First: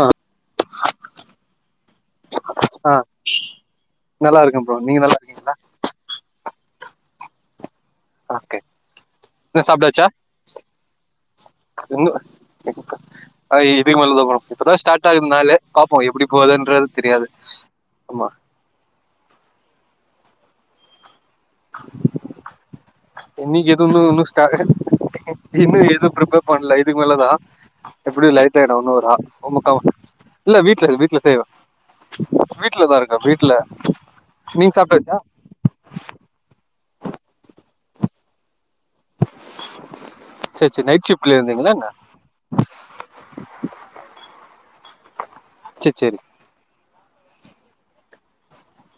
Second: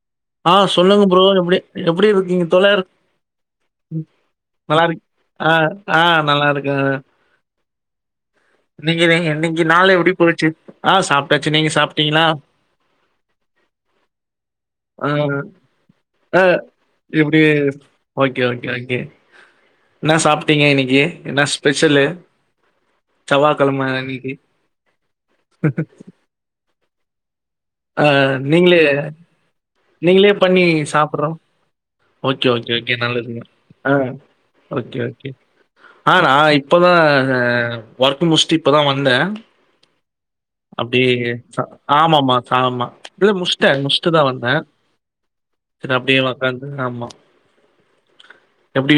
ஆஹ் ஆஹ் சொல்லுங்க ப்ரோ எப்டி எப்டி இருக்கீங்க தொழர் ஆ நல்லா இருக்கே ப்ரோ நல்ல நீங்க இருக் நல்லா ஆ இருக்கீங்களா ஆ நல்லா இரு அ ஓகே நீங்க நீ நீங்க என்ன நாளு சாப்ட்டாச்சா எப்டி போச்சு ஆஹ் சாப்ட்டாச்சு நீங்க இன்னு சாப்பிட்டீங்களா இப்பதான் ஸ்டார்ட் ஆகுதுனால பாப்போ எப்டி போகுதுன்றது தெரியாது எப்டி ஆமா ஓகே, ஓகே, ஓகே. என்ன சாப்பிட்டீங்க இன்னைக்கு என்ன ஸ்பெஷலு இன்னைக்கு செவ்வாய்க்கிழமை எதுன்னு இன்னும் இன்னைக்கு. ஸ்ட் ஆ இன்னும் எதுவும் பிரிப்பர் பண்ணல இது மேல்லதா ஆ எப்டியு லேட் ஆய்டு நீங்களே [unintelligible] [unintelligible] நீங்களே இல்ல பண்ணி வீட்ல வீட்ல சாப்பிடுறோம். செய்றா ஓகே ஓகே ஓகே நல்லதுங்க அ நீங்க ஓகே சாப்ட்டாச்சா ஓகே அ நா இப் ப்பதா அ ஓர்க் முஷ்ட்டு இப்பதா வந்தே சேரி சேரி அப்டி நைட் ஷிஃப்ட்ல இருந்தீங்களா என்ன ஆமாமாமா [unintelligible] இல்ல முஷ்ட்ட முஷ்ட்டு தா வந்தே செரி சேரி சேரி அப்டியே ஒக்காந் ம் ஆமா எப்டி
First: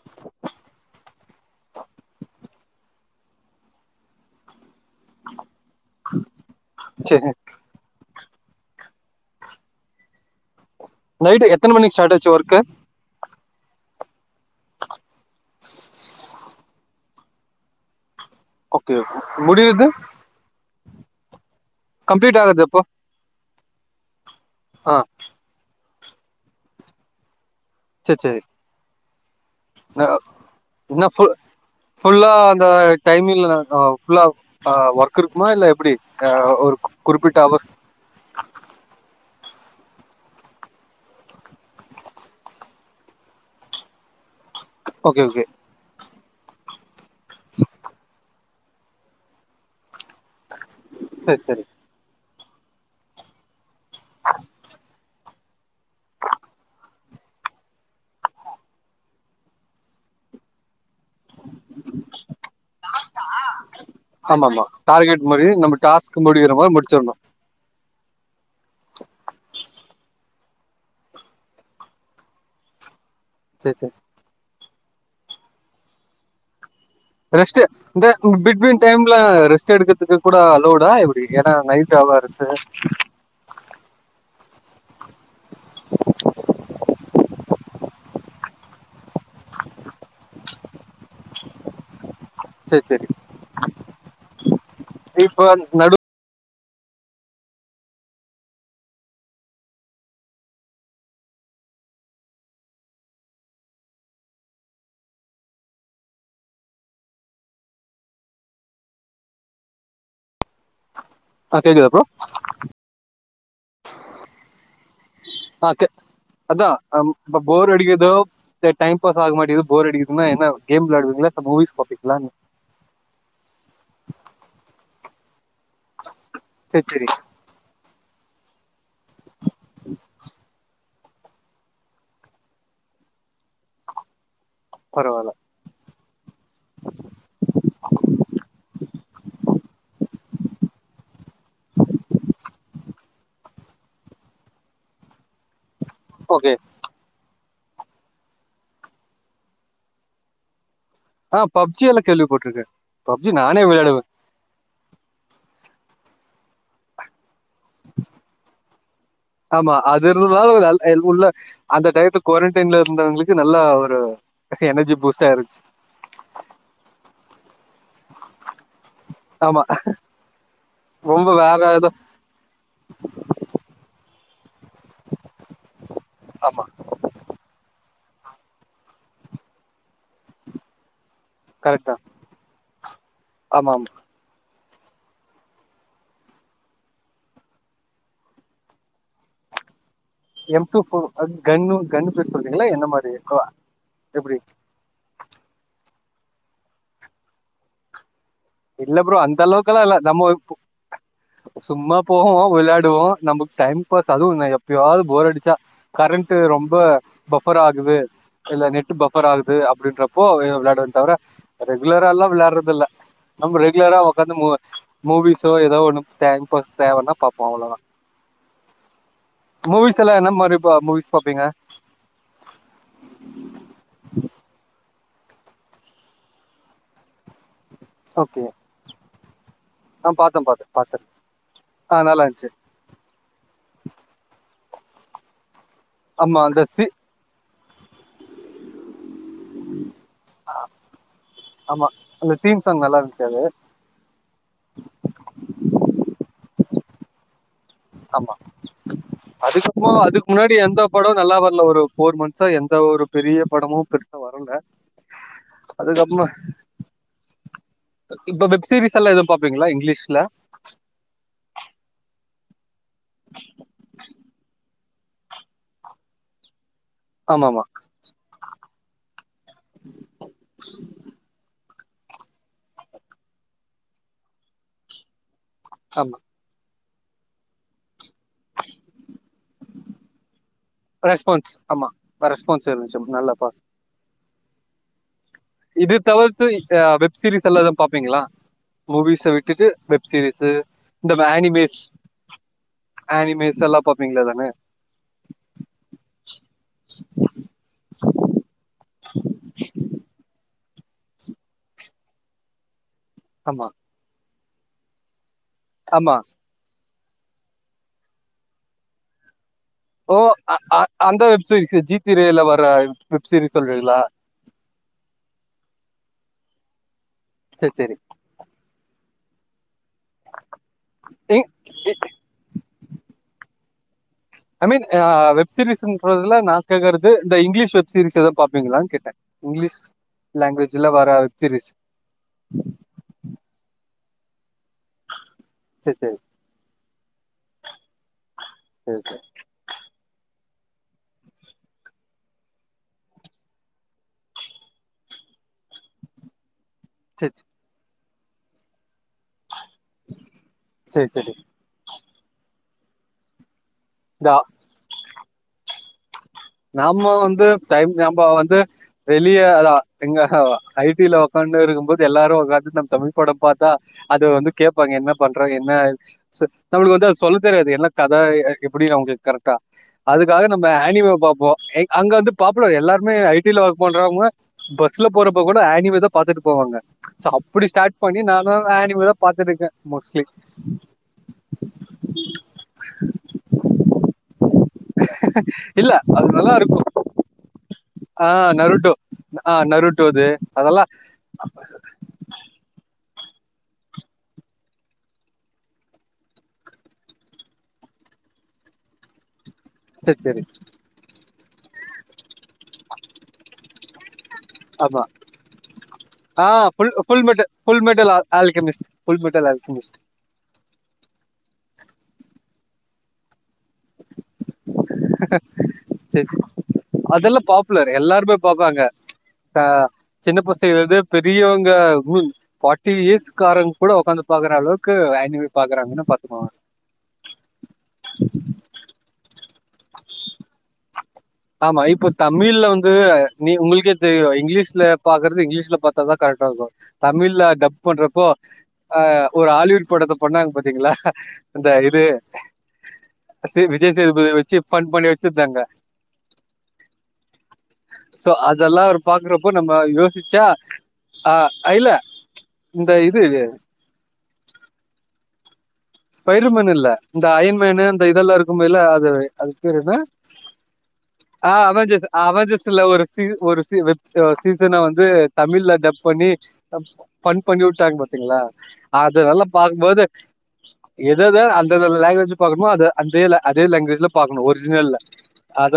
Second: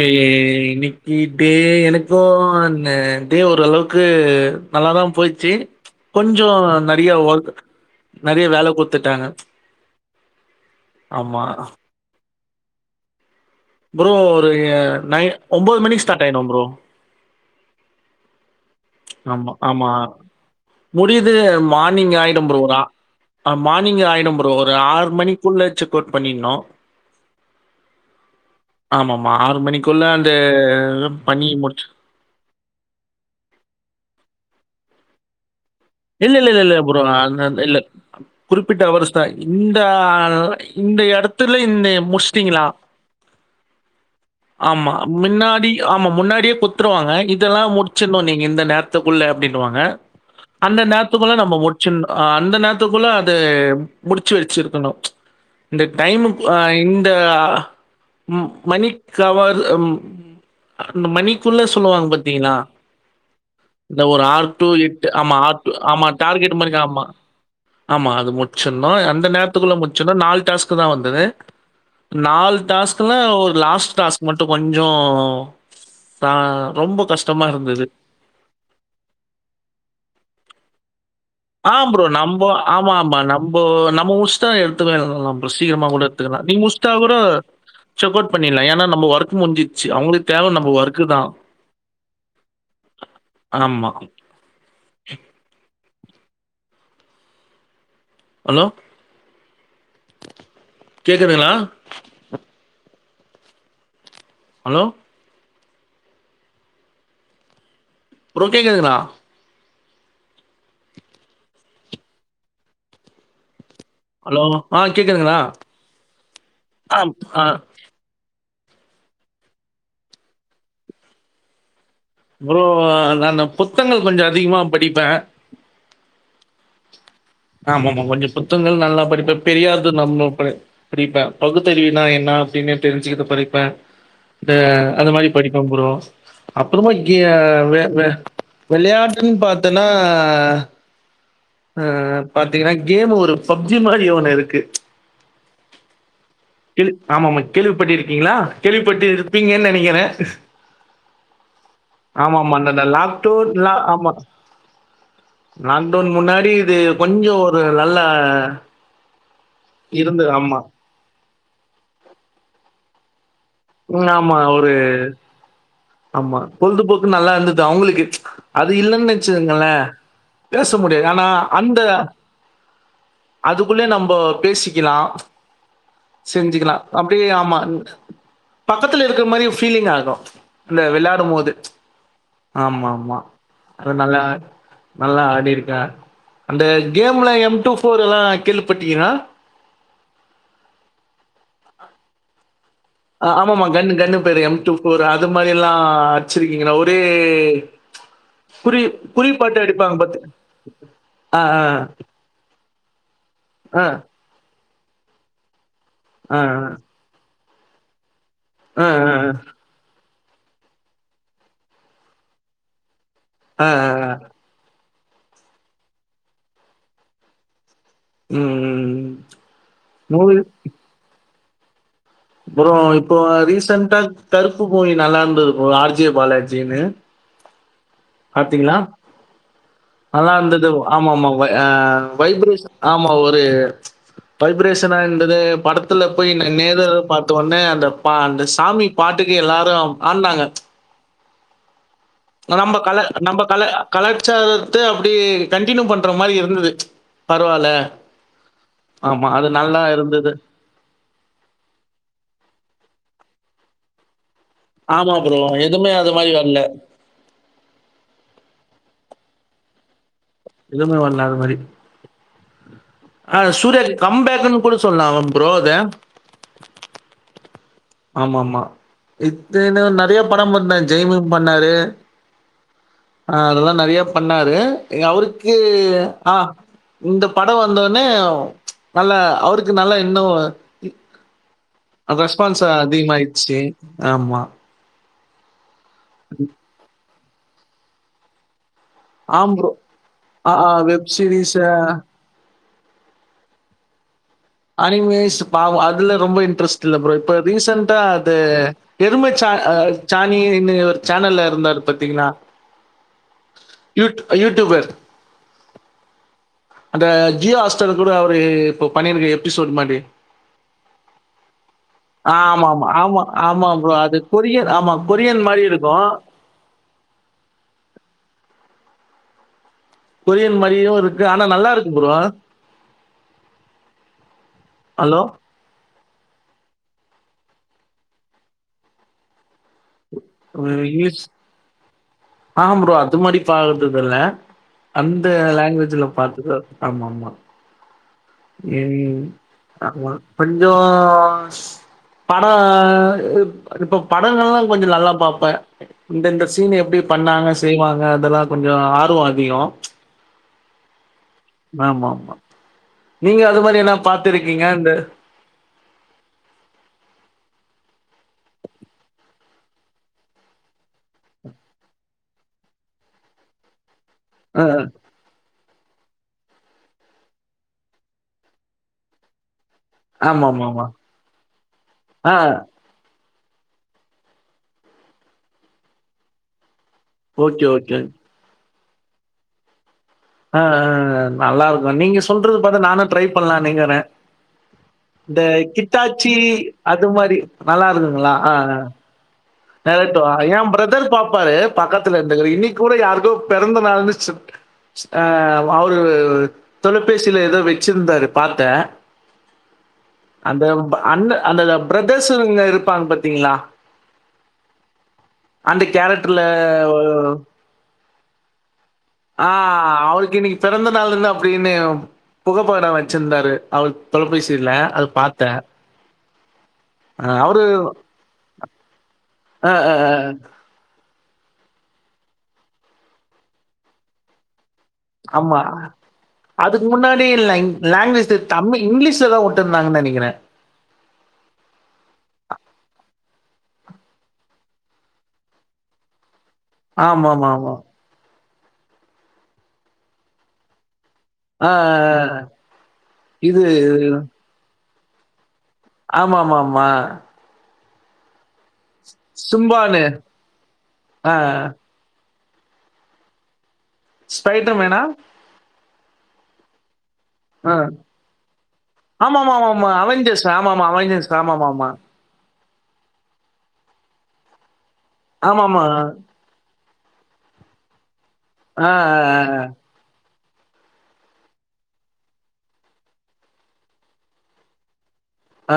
இன்னிக் இப்டே எனக்கு அ டே ஓரளவுக்கு நல்லாதா போய்ச்சு ச்ச் கொஞ்சோ நெறிய சேரி ஒர்க் நெறய வேல குத்துட்டாங்க ச்ச் நைட்டு எத்தன மணிக் ஸ்டார்ட் ஆச்சு ஒர்க் க்கு ப்ரோ ஒரு நை ஒன்பது மணி ஸ்டார்ட் ஆய்டும் ப்ரோ ஓகே ஓகே ஆமா முடிறது ஆமா முடியுது மார்னிங் ஆயிடும் ப்ரோ ஒரு எப்போ அ ஆஹ் மானிங் ஆய்டும் ப் ரோ ஒரு ஆ ஆறு மணிக்குள்ள செக் போர்ட் பண்ணிணோ சேச் சேரி ஆமாம் என்னோ என்ன ஃபுல் பண்ணி முடிச்சு ஃபுல்லா அந்த டைமிங்ல்ல அ ஃபுல்லா அ ஒர்க் இருக்குமா இல்ல எப் இல்லல்ல இல்ல ப்ரோ நா அந்த இல்ல குறிப்பிட்ட அவ்ரு த்த இந்த ஆ இந்த எடத்துல இந்த முஸ்டிங்களா ஆமா ஓகே ஓகே மின்னாடி ஆமா முன்னாடியே குத்துருவாங்க இதெல்லா முடிச்சிடணு நீங்க இந்த நேரத்துக்குள்ள அப்டின்னுவாங்க அந்த நேரத்துக்குல்ல சேர் நம்ம சேரி முடிச்சிர்னு அ அந்த நேரத்துக்குள்ள அது முடிச்சு வெச்சிருக்கணு இந்த டைம்க்கு அ இந்த ம் மணி கவர் அந்த மணிக்குள்ள சொல்லுவாங்க பாத்தீங்களா இந்த ஒரு ஆர் ஆமாமா டு எட்டு டார்கெட் மாரி ஆமாட்டு நம்ம ஆமா டாஸ்க் முடிக்கிற டார்கெட் மாரி ஆமா முடிச்சிர்ணு ஆமா அது முடிச்சுண்ணு அந்த நேரத்துக்குள்ள முடிச்சோன நால் டாஸ்கு தான் வந்தது நால் டாஸ்க் க்கெல்லா ஒரு சேர் சேரி லாஸ்ட் டாஸ்க் மட்டு கொஞ்சோ தா ரெஸ்டு இந்த பிட்வின் டைம்ல ரெஸ்ட் எடுத் க்கு கூட அலோடா ஏன்னா ஆ நைட் ப்ரோ நம்போ அவர்ஸு ஆமா ஆமா நம்போ நம்மோ முடிசுட்ட எடுத்துக்கலா ப்ரோ சீக்கிரமா கூட எடுத்துக்கலா நீங்க முடிஸ்டா கூட செக் அவுட் பண்ணிர்லா ஏன்னா நம்ம ஒர்க் முடிஞ்சிச்சு அவங்களுக்கு தேவ நம்ம ஒர்க்கு தா செர்செரி இப்ப நடு ஹலோ கேக்குதுங்களா ஹலோ ப்ரோ கேக்குதுங்கள ஆ கேக்குதா ப்றோ ஹலோ ஆ கேக்குதுங்களா? அகே அத்த ஆ, அம் ஆ போர் அடிகுதொ து டைம் பாஸ் ஆக மாடிது போர் அடிக்குதுன்ன என்ன கேம் விளாடுங்களா மூவிஸ் பாப் ப்றோ நான் புத்தங்கள் கொஞ்சோ அதிகமா படிப்பே [inaudible] செர்செரி ஆமாம்மா கொஞ்சோ புத்தங்கள் நல்லா படிப்பே பெரியாது நம்ம படிப்பே பகுத்தறிவினா என்ன அப்டின்னு தெரிஞ்சுகது படிப்பே த அந்த பரவால்ல மாரி படிப்பே ப்றோ [unintelligible] விளையாட்டுன்னு பத்தேன்னா கேம் ஒரு பப்ஜி மாரி ஒன்னு இருக்கு ஓகே இருக் ஆமாமா கேள்விப்பட்டு இருக்கீங்களா கேள்விப்பட்டு இருப்பீங்க நெனைக்கிறே ஆஹ் பப்ஜி எல்லா கேள்வி பட்டிருக்கே பப்ஜி லாக்டவுன் நானே லா விளையாடுவே ஆமா. லாக்டவுன் முன்னா புரியிது கொஞ்சோ ஒரு நல்ல ஆமா அது இருந்தால நல்ல உள்ள அந்த டைத்து குரண்டன்ல [unintelligible] க்கு நல்லா ஒரு ம் ஆமா. ஒரு எனர்ஜி பூஸ்ட் ஆயிருச்சு ஆமா பொழுதுபோக்கு நல்லா இருந்தது அவுங்களுக்கு அது இல்லன்னு ஆமா [unintelligible] பேச முடியாது ஆனா ரொம்ப வேற அந்த ஏதோ அதுக்குள்ள நம்போ பேசிக் லாம் ஆமா செஞ்சிக்கலா அப்டியே ஆமா பக்கத்துல இருக்கிற மரி ஃபீலிங் ஆகும் இந்த வெள்ளா போது ப்ச் கரெக்டா ஆமா ஆமா ஆமா ஆமா அதனாலா நல்லா ஆடிருக்கே அந்த கேம்ல எம் டூ ஃபோர் எல்லா கேள்விப்பட்டீன்னா எம் டூ ஃபோர் அது கன்னு கன்னு பேர் சொல் ஆமாமா கன்னு கன்னு பேரு எம் டூ ஃபோர் அது மாரி எல்லா அட்ச்சிருக்கீங்களா ஒரே குறி இல்ல ப்ரோ குறி அந்த பாட்டு அளவுக்குலா இல்ல அடிப்பாங்க பாத்து நம்ம ஆ, ஆ, சும்மா போவோ விளாடு வோ நமக்கு டைம் ஆ, பாஸ் அதுவு எப்பயாவது போர் அடிச்சா கரண்ட்டு ஆ, ஆ. ரொம்ப பஃபர் ஆகுது இல்ல ஆ நெட்டு ஆ பஃபர் ஆகுது அப்படின்ற போவேன் விளாடுவேன் தவிர ரெகுலரால்லாம் விளையாடுரதுல்ல நம் ஆ ஆ ரெகுலரா ஆ உக்காந்தமோ மூவிஸோ ஏதோ ஒன்னு டைம்பாஸ் தேவைன்னா பாப்போம் அவ்ளோதான் ம் மூவிஸ் எல்லாம் என்ன மாதிரி மூவிஸ் பாப்பீங்க அப்புறம் இப்போ ரீசென்டா கருப்பு மூவி நல்லாருந்தது ஆர் ஜெ பாலாஜினு ஓகே பாத்தீங்களா ஆ அதான் பாத்தே பாத்தே இருந்தது பாத்தே ஆமாமா ஆ நல்லா இருந்துச்சு வைப்ரேஷன் ஆமா ஒரு பப் டிப்ரேஷனாருந்தது படத் படத்துல போய் ஆமா நா அந்த சி நேர்ல பாத்த ஒனே அந்த பா அந்த சாமி பாட்டுக்கு எல்லாரும் ஆடுனாங்க ஆமாம் நம்ம கல நம்ம கல கலாச்சாரத்த அப்டி கண்டீனியூ பண்ற மாறி இருந்தது பரவால ஆமா ஆமாம் அது நல்லா இருந்தது படோம் நல்லா வர்ல ஒரு ஃபோர் மந்த்சா எந்த ஒரு பெரிய படமும் பெருசா வர்ல ஆமா ப்ரோ எதுமே அது மாறி வர்ல சீரிஸ்ஸலா எதுவும் பாப்பீங்களா இங்லீஷ்ல எதுமே வர்ல அது மாறி ஆஹ் சூர்யாக்கு கம்பேக்குனு கூட சொல்லா ப்ரோ அத ஆமா ஆமா ஆமா மாம்மா இத்தன நெறய படம் வந்தா ஜெய்பீம் பண்ணாரு ஆஹ் அதெல்லா நறைய பண்ணாரு எங் அவ்ருக் கே ஆமா ஆ இந்த படோ வந்தோ னே நல்ல அவ்ருக்கு நல்ல இன்னு ரெஸ்பான்ஸ் ஆமா அந்த ரெஸ்பான்ஸ் இருந்துச்சு நல்லா பா அதிக்மாய்ர்ச்சி ஆமா இது தவர்த்து அ வெப் சீரிஸல்லா எதா பாப்பீங்ளா மூவிஸ ஆம் விட்டுட்டு ப்ரோ வெப் சீரிஸு வெப் இந்த சீரிஸ் வேனிபேஸ் அனிமேஸல்லா பாப்பீங்ள அதா அனிமேஸ் பாவோ அதுல ரொம்ப இன்ட்ரஸ்ட் இல்ல ப்ரோ இப்ப ரீசன்டா அது எருமச்சா ஆஹ் ஜணி இன்னை ஒரு சேனல்ல இருந்தாரு பத்தீங்ளா ஆமா யூடூபர் ஆமா அந்த ஜியா ஹாட் ஸ்டார் கூட அவ்ரு இப்ப பண்ணிருக் ஓ அ அ அந்த வெப் சீரிஸு ஜீ ஆ ஆமாம்மா ஆமா ஆமா ப்ரோ அது கொரிய ஆமா கொரியன் மாரி இருக்கு ஆ செர் செரி கொரியன் மாதிரியும் இருக்கு ஆனா நல்லா இருக்கு bro I mean hello! Web series முதல்ல நான் கேட்கிறது இந்த இங்கிலீஷ் வெப் சீரியஸ் எதவாது பாப்பீங்களான்னு கேட்டேன் இங்கிலீஷ் லாங்குவேஜ்ல வர இங்கிலீஷ் வெப் சீரிஸ் ஆஹ் ப்ரோ அது மாதிரி பாக்குறதுக்கு ல அந்த வேற சரி லாங்குவேஜ்ல சரி பாத்துக்கோ ஆமா மா சரி இன் ஆமா கொஞ்சோ படோ இப் இப்ப படங்கள்லா கொஞ்சம் நல்லா பாப்பே இந்தந்த சீன் எப்டி சரி பண்ணாங்க செய்வாங்க அதெல்லா கொஞ்சோ ஆ வோ அதிகோ சரி சரி ஆமா ஆமா நீங்க அத போலயெல்லா இதா பாத்துருக்கீங்க அந்த நாம வந்து டைம் நம்ம வந்து வெளிய அதா எங்க ஐ டி ல ஒக்காந்துருக்கும்போது எல்லாரூ ஒக்காந்து நம்ம தமிழ் படோ பாத்தா அது வந்து அ கேப்பாங்க என்ன பண்ற என் என்னா சத் நம்ளுக்கு வந்து அது சொல்ல தெரியாது என்னா கத எப்படி நமக்கு கரெக்டா அதுக்காக நம்ம ஆமாமாமா. ஆனிவ பாப் ஓ எ அங்க வந்து ஆ பாப்புலர் எல்லாருமே ஐ டி ல வர்க் பண்றவங்க பஸ்ல போறப்ப கூட ஆனிவே தா பாத்துட்டு போவாங்க சோ ஓகே, அப்டி ஸ்டார்ட் பண்ணி தா [unintelligible] உங்களாத பாத்துட்டிருக்கே ஆஹ்ஹ் நல்லா இருக்கோ நீங்க சொல்றது பாத்த நானு ட்ரை பண்ணலானுங்கிறே இந்த இல்ல அது கித்தாச்சி நல்லா இருக்கு அது மாரி நல்லா ஆ இருக்குங்களா ஆஹ் நருட்டோ ஆ நரட்டோ நருட்டோது எயா அதெல்லா பிரதர் பாப்பாரு பக்கத்துல இருந்து இன்னைக்கு கூட யாருக்கோ பெறந்த நாளுனு சிப் ஆ அவரு தொலைபேசில ஏதோ வச்சிருந்தாரு பாத்தே சரி சரி அந்த ப் அண்ண அந்ததா ப்ரத் பேசுறவங்க இருப்பாங்க பாத்தீங்ளா ஆமா ஆ ஃபுல் ஃபுல் மட்டு ஃபுல் ம னுல்லா ஆல்கெமிஸ்ட் ஃபுல் மெட்டல் ஆல்கெமிஸ்ட் ஆஹ் அவ்ளுக்கு இன்னைக்கி பொறந்த நாளுன்னு அப்டின்னு புகைப்பட எடுத் வெச்சிந்தாரு செரி செ அ அதெல்லா அவரு பாப்புலர் எல்லாருமே பாப்பாங்க அ ஆஹ் அ அ சின்ன பசங்க லெந்து பெரியவங்க பார்டி இயர்ஸ்காரங்க கூட உக்காந்து பாக்குறஅளவுக்கு ஆமா அதுக்கு முன்னாடி லாங் லாங்குவேஜ்ஜில தமிழ் இங்கிலீஷ்ல தா விட்டு இருந்தாங்கன்னு நெனைக்கிறே ஆமா இப்போ தமிழ்ல வந்து நீ உங்களுக்கே தெரியு இங்கிலீஷ்ல பாக்குறது இங்கிலீஷ்ல பாத்தாதா கரெக் டா இருக்கு தமிழ்ல ஆமாமாமா. டப் பண்றப்போ ஆஹ் ஒரு ஹாலிவுட் படத்த பண்ணாங்க பாத்தீங்களா இந்த ஆ இது அ இது [unintelligible] விஜய் சேதுபதியவச்சு ஃபன் பண்ணி வச்சிருந்தாங்க ஆமா ஆமா ஆமா சோ அ இதெல்லா அவரு பாக்குறப்போ நம்ம சிம்பானு யோசிச்சா ஆ ஆஹ் இல்ல இந்த இது இது ஸ்பைட்டர் மேனா ஸ்ஃபைடர்மேன் இல்ல இந்த அயின் மேனு ஆ இந்த அந்த இதெல்லா இருக்கும்மில்ல அது அது பேரு ஆமாமாமாமா. என்ன அவெஞ்சர்ஸ் ஆமாமா அவெஞ்சர்ஸ் ஆ ஆமாமாமா. அவேஜர்ஸ் அவேஜர்ஸ் சில ஒரு சீர் ஒரு சீர் வெப் சீசனா வந்து இது தமிழ்ல ஆமாமா. டப் பண்ணி ஃபன் பண்ணிவிட்டாங்க பாத் திங்களா ஆ அ அது நல்லா பாக்கும் போது எதெத அந்த இதுல அந்த லாங்குவேஜ்ல பாக்கணுமோ அதே அதே லாங்குவேஜ்ல பாக்கணும் ஒரிஜினல்ல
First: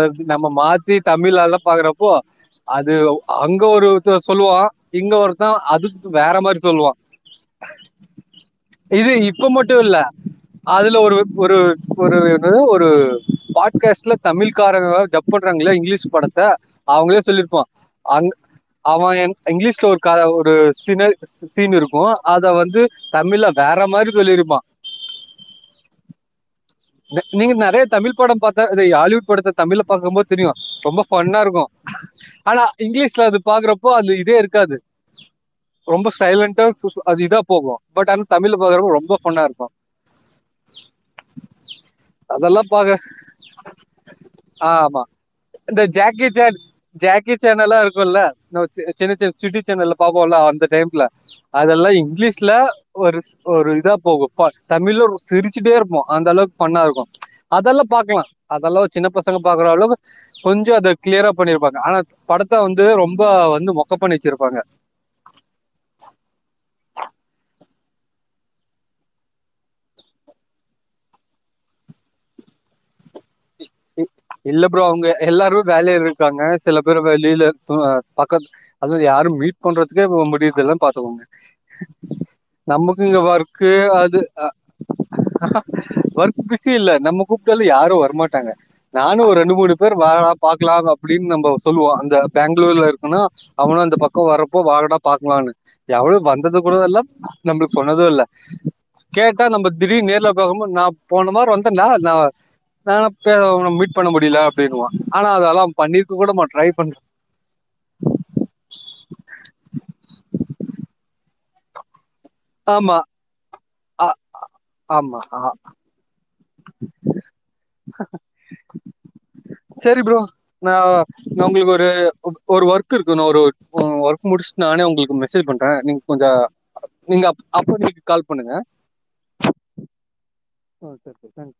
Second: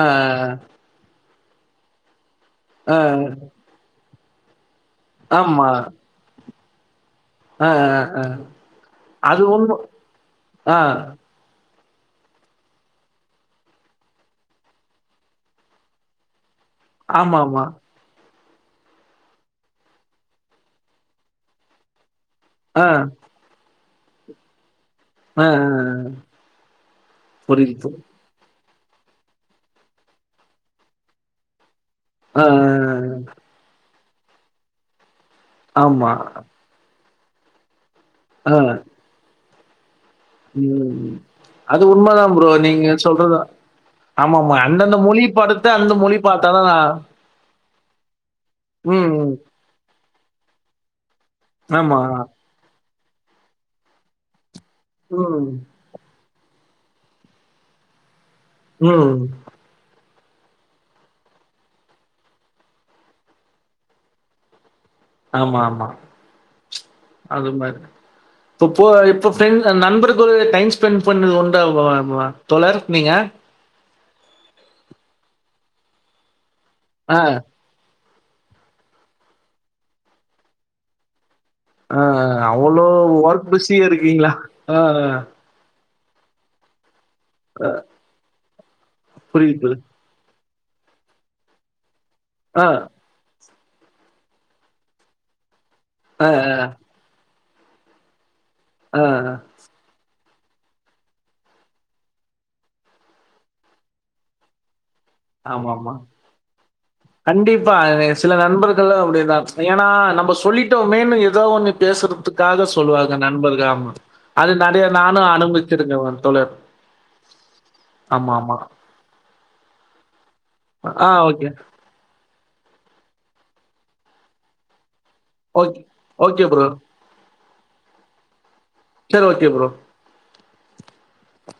அ. ஆ நம் மாத்தி தப் தமிழ் ஆள்லா பாக்றப்போ அது அ அ. அங்க ஒரு து சொல்லுவா இங்க ஒருத்தான் அதுக்கு வேற மாரி சொ சொல்லுவா ஆ ஆ அது ஒன்னு ட்டு இல்ல அதுல ஒரு ஒரு ஒரு என்ன ஒரு பாட்காஸ்ட்ல தமிழ்காரங்க டப் பண்றாங்கள இங்கிலீஷ் படத்த அவங்களே ஆமா சொல்லிருப்பா ஆமா அங்க அவே என் இங்கிலீஷ்ல ஒரு காத ஒரு சினல் சீன் இருக்கு அத வந்து தமிழ்ல வேற ற மாரி சொல்லியிருப்பா ஹ ஹ ஹ நீங்க நெறய தமிழ் படம் பாத் தா அதை ஹாலிவூட் படத்த தமிழ்ல பாக்கும் போத் தெரியு ரொம்ப ஃபன்னா இருக்கு ஆ ஆ ஆனா ஆ. இங்கிலீஷ்ல அது பாக்குறப் இப்போ அதுல இதே இருக்காது ரொம்ப ஆமா சைலண்ட்டா [unintelligible] அது இதாப் போகு பட் அன் தமிழ்ல பாக்குறப்பொ ரொம்ப ஃபன்னா இருக்கு உம் அது உண்மதா ப்ரோ அதெல்லாம் நீங்க பாக்க சொல்றது ஆமாமா ஆமா அந்தந்த மொழி படத்த இந்த அந்த மொழி ஜாக்கி சேன் பாத்தாதா நா ஜாக்கி சேன் எல்லாம் உம் பாபோலே அந்த டைம்ல அதெல்லா இங்கிலீஷ்லே ஒருஸ் ஒரு இதா போகும் பார் தமிழ்லொரு ம் சிரிச்சிட்டே இருப்போ அளோக் பஃண்ணா இருக்கோ அதெல்லா பாக்லா அதல்லா ஒ சின்ன ம் பசங்க பாக்குற அளவு கொஞ்சோ அத கிளியரா பண்ணிருப்பாங்க ஆனா படத்த வந்து ரொம்ப வந்து மொக்க பண்ணி வச்சிருப்பாங்கெ ஆமா ஆமா அது மாரி தொப்போ இப்ப பிஃரண் நண்பர்குலே டைம் ஸ்பெண் பண்றது உண்டா [unintelligible] தொலர் நிங்கெ இ இல்ல ப்ரோ அவுங்கெ எல்லாரு வேலேருக்காங்கெ சில பேர் ஆ வெளிலெ தூங் தி பக்கத் அது வேறு யாரும் மீட் பண்றத்துகே முடிவுக்கெல்லா பாத்துக்கோங்க ஆஹ் அவ்ளோ நமக்கு இங்க ஒர்க் ஒர்க்கு பிஸியா அது இருக்கீங்ளாஹ் ஆஹ்ஹ வர்க் பிஸ்சி இல்ல நம்முக் கூப்டெல்லெ யாரு வருமாட்டாங்க நானு ஒரு ரெண்டு புரியுது ப்ரோ மூணு பேர் வர் [unintelligible] பாக்கிலா அப்படின் நம்போ சொல்வோ அங் தெ ஆ பெங்குளூர்ல இருக்கனு அவனு இந்த பக்கோ வரப்போ வாடா பாக்லான்னு எவ்ளு ஆ வந்தது குடவா இல்ல நம்ளுக் சொன்னதூ இல்ல ஆ கேட்டா நம்பேத் திடீர் நேர்லப் வவ் ரோம்ப நா போன வார் வந்தேன்ல நா [unintelligible] போய் அவன மீட் பண்ண முடியல அப்டின்னுவா ஆமா ஆமா பண்றேன் கண்டிப்பா சில நண்பர்கள் அப்டிதா ஏன்னா நம்ம சொல்லிட்டோமேன்னு இர் எதோ ஒன்னு பேசுறது சுத்காக ஆமா சொல்லுவாங்க நண்பர்க ஆமா ஆ- அது நடைய நானு ஆமா ஆ- அனுவிச்சிருங்க ஒ தோழர் ஆமா ஆமா நா நா உங்ளுக்கு ஒரு ஒரு ஒர்க் புக்கு இருக்கணு ஒரு ஓர் ஒர்க் ஒர்க் முடிச் நானே உங்ளுக் மெசேஜ் பண்ற ஓகே. நீங்க கொஞ்ஜா ஓகே ப்ரோ. நீங்க அப் அப்போ நீங்க கால் பண்ணுக சேர் ஓகே புரோ ஓ சேர் சேர் தேங்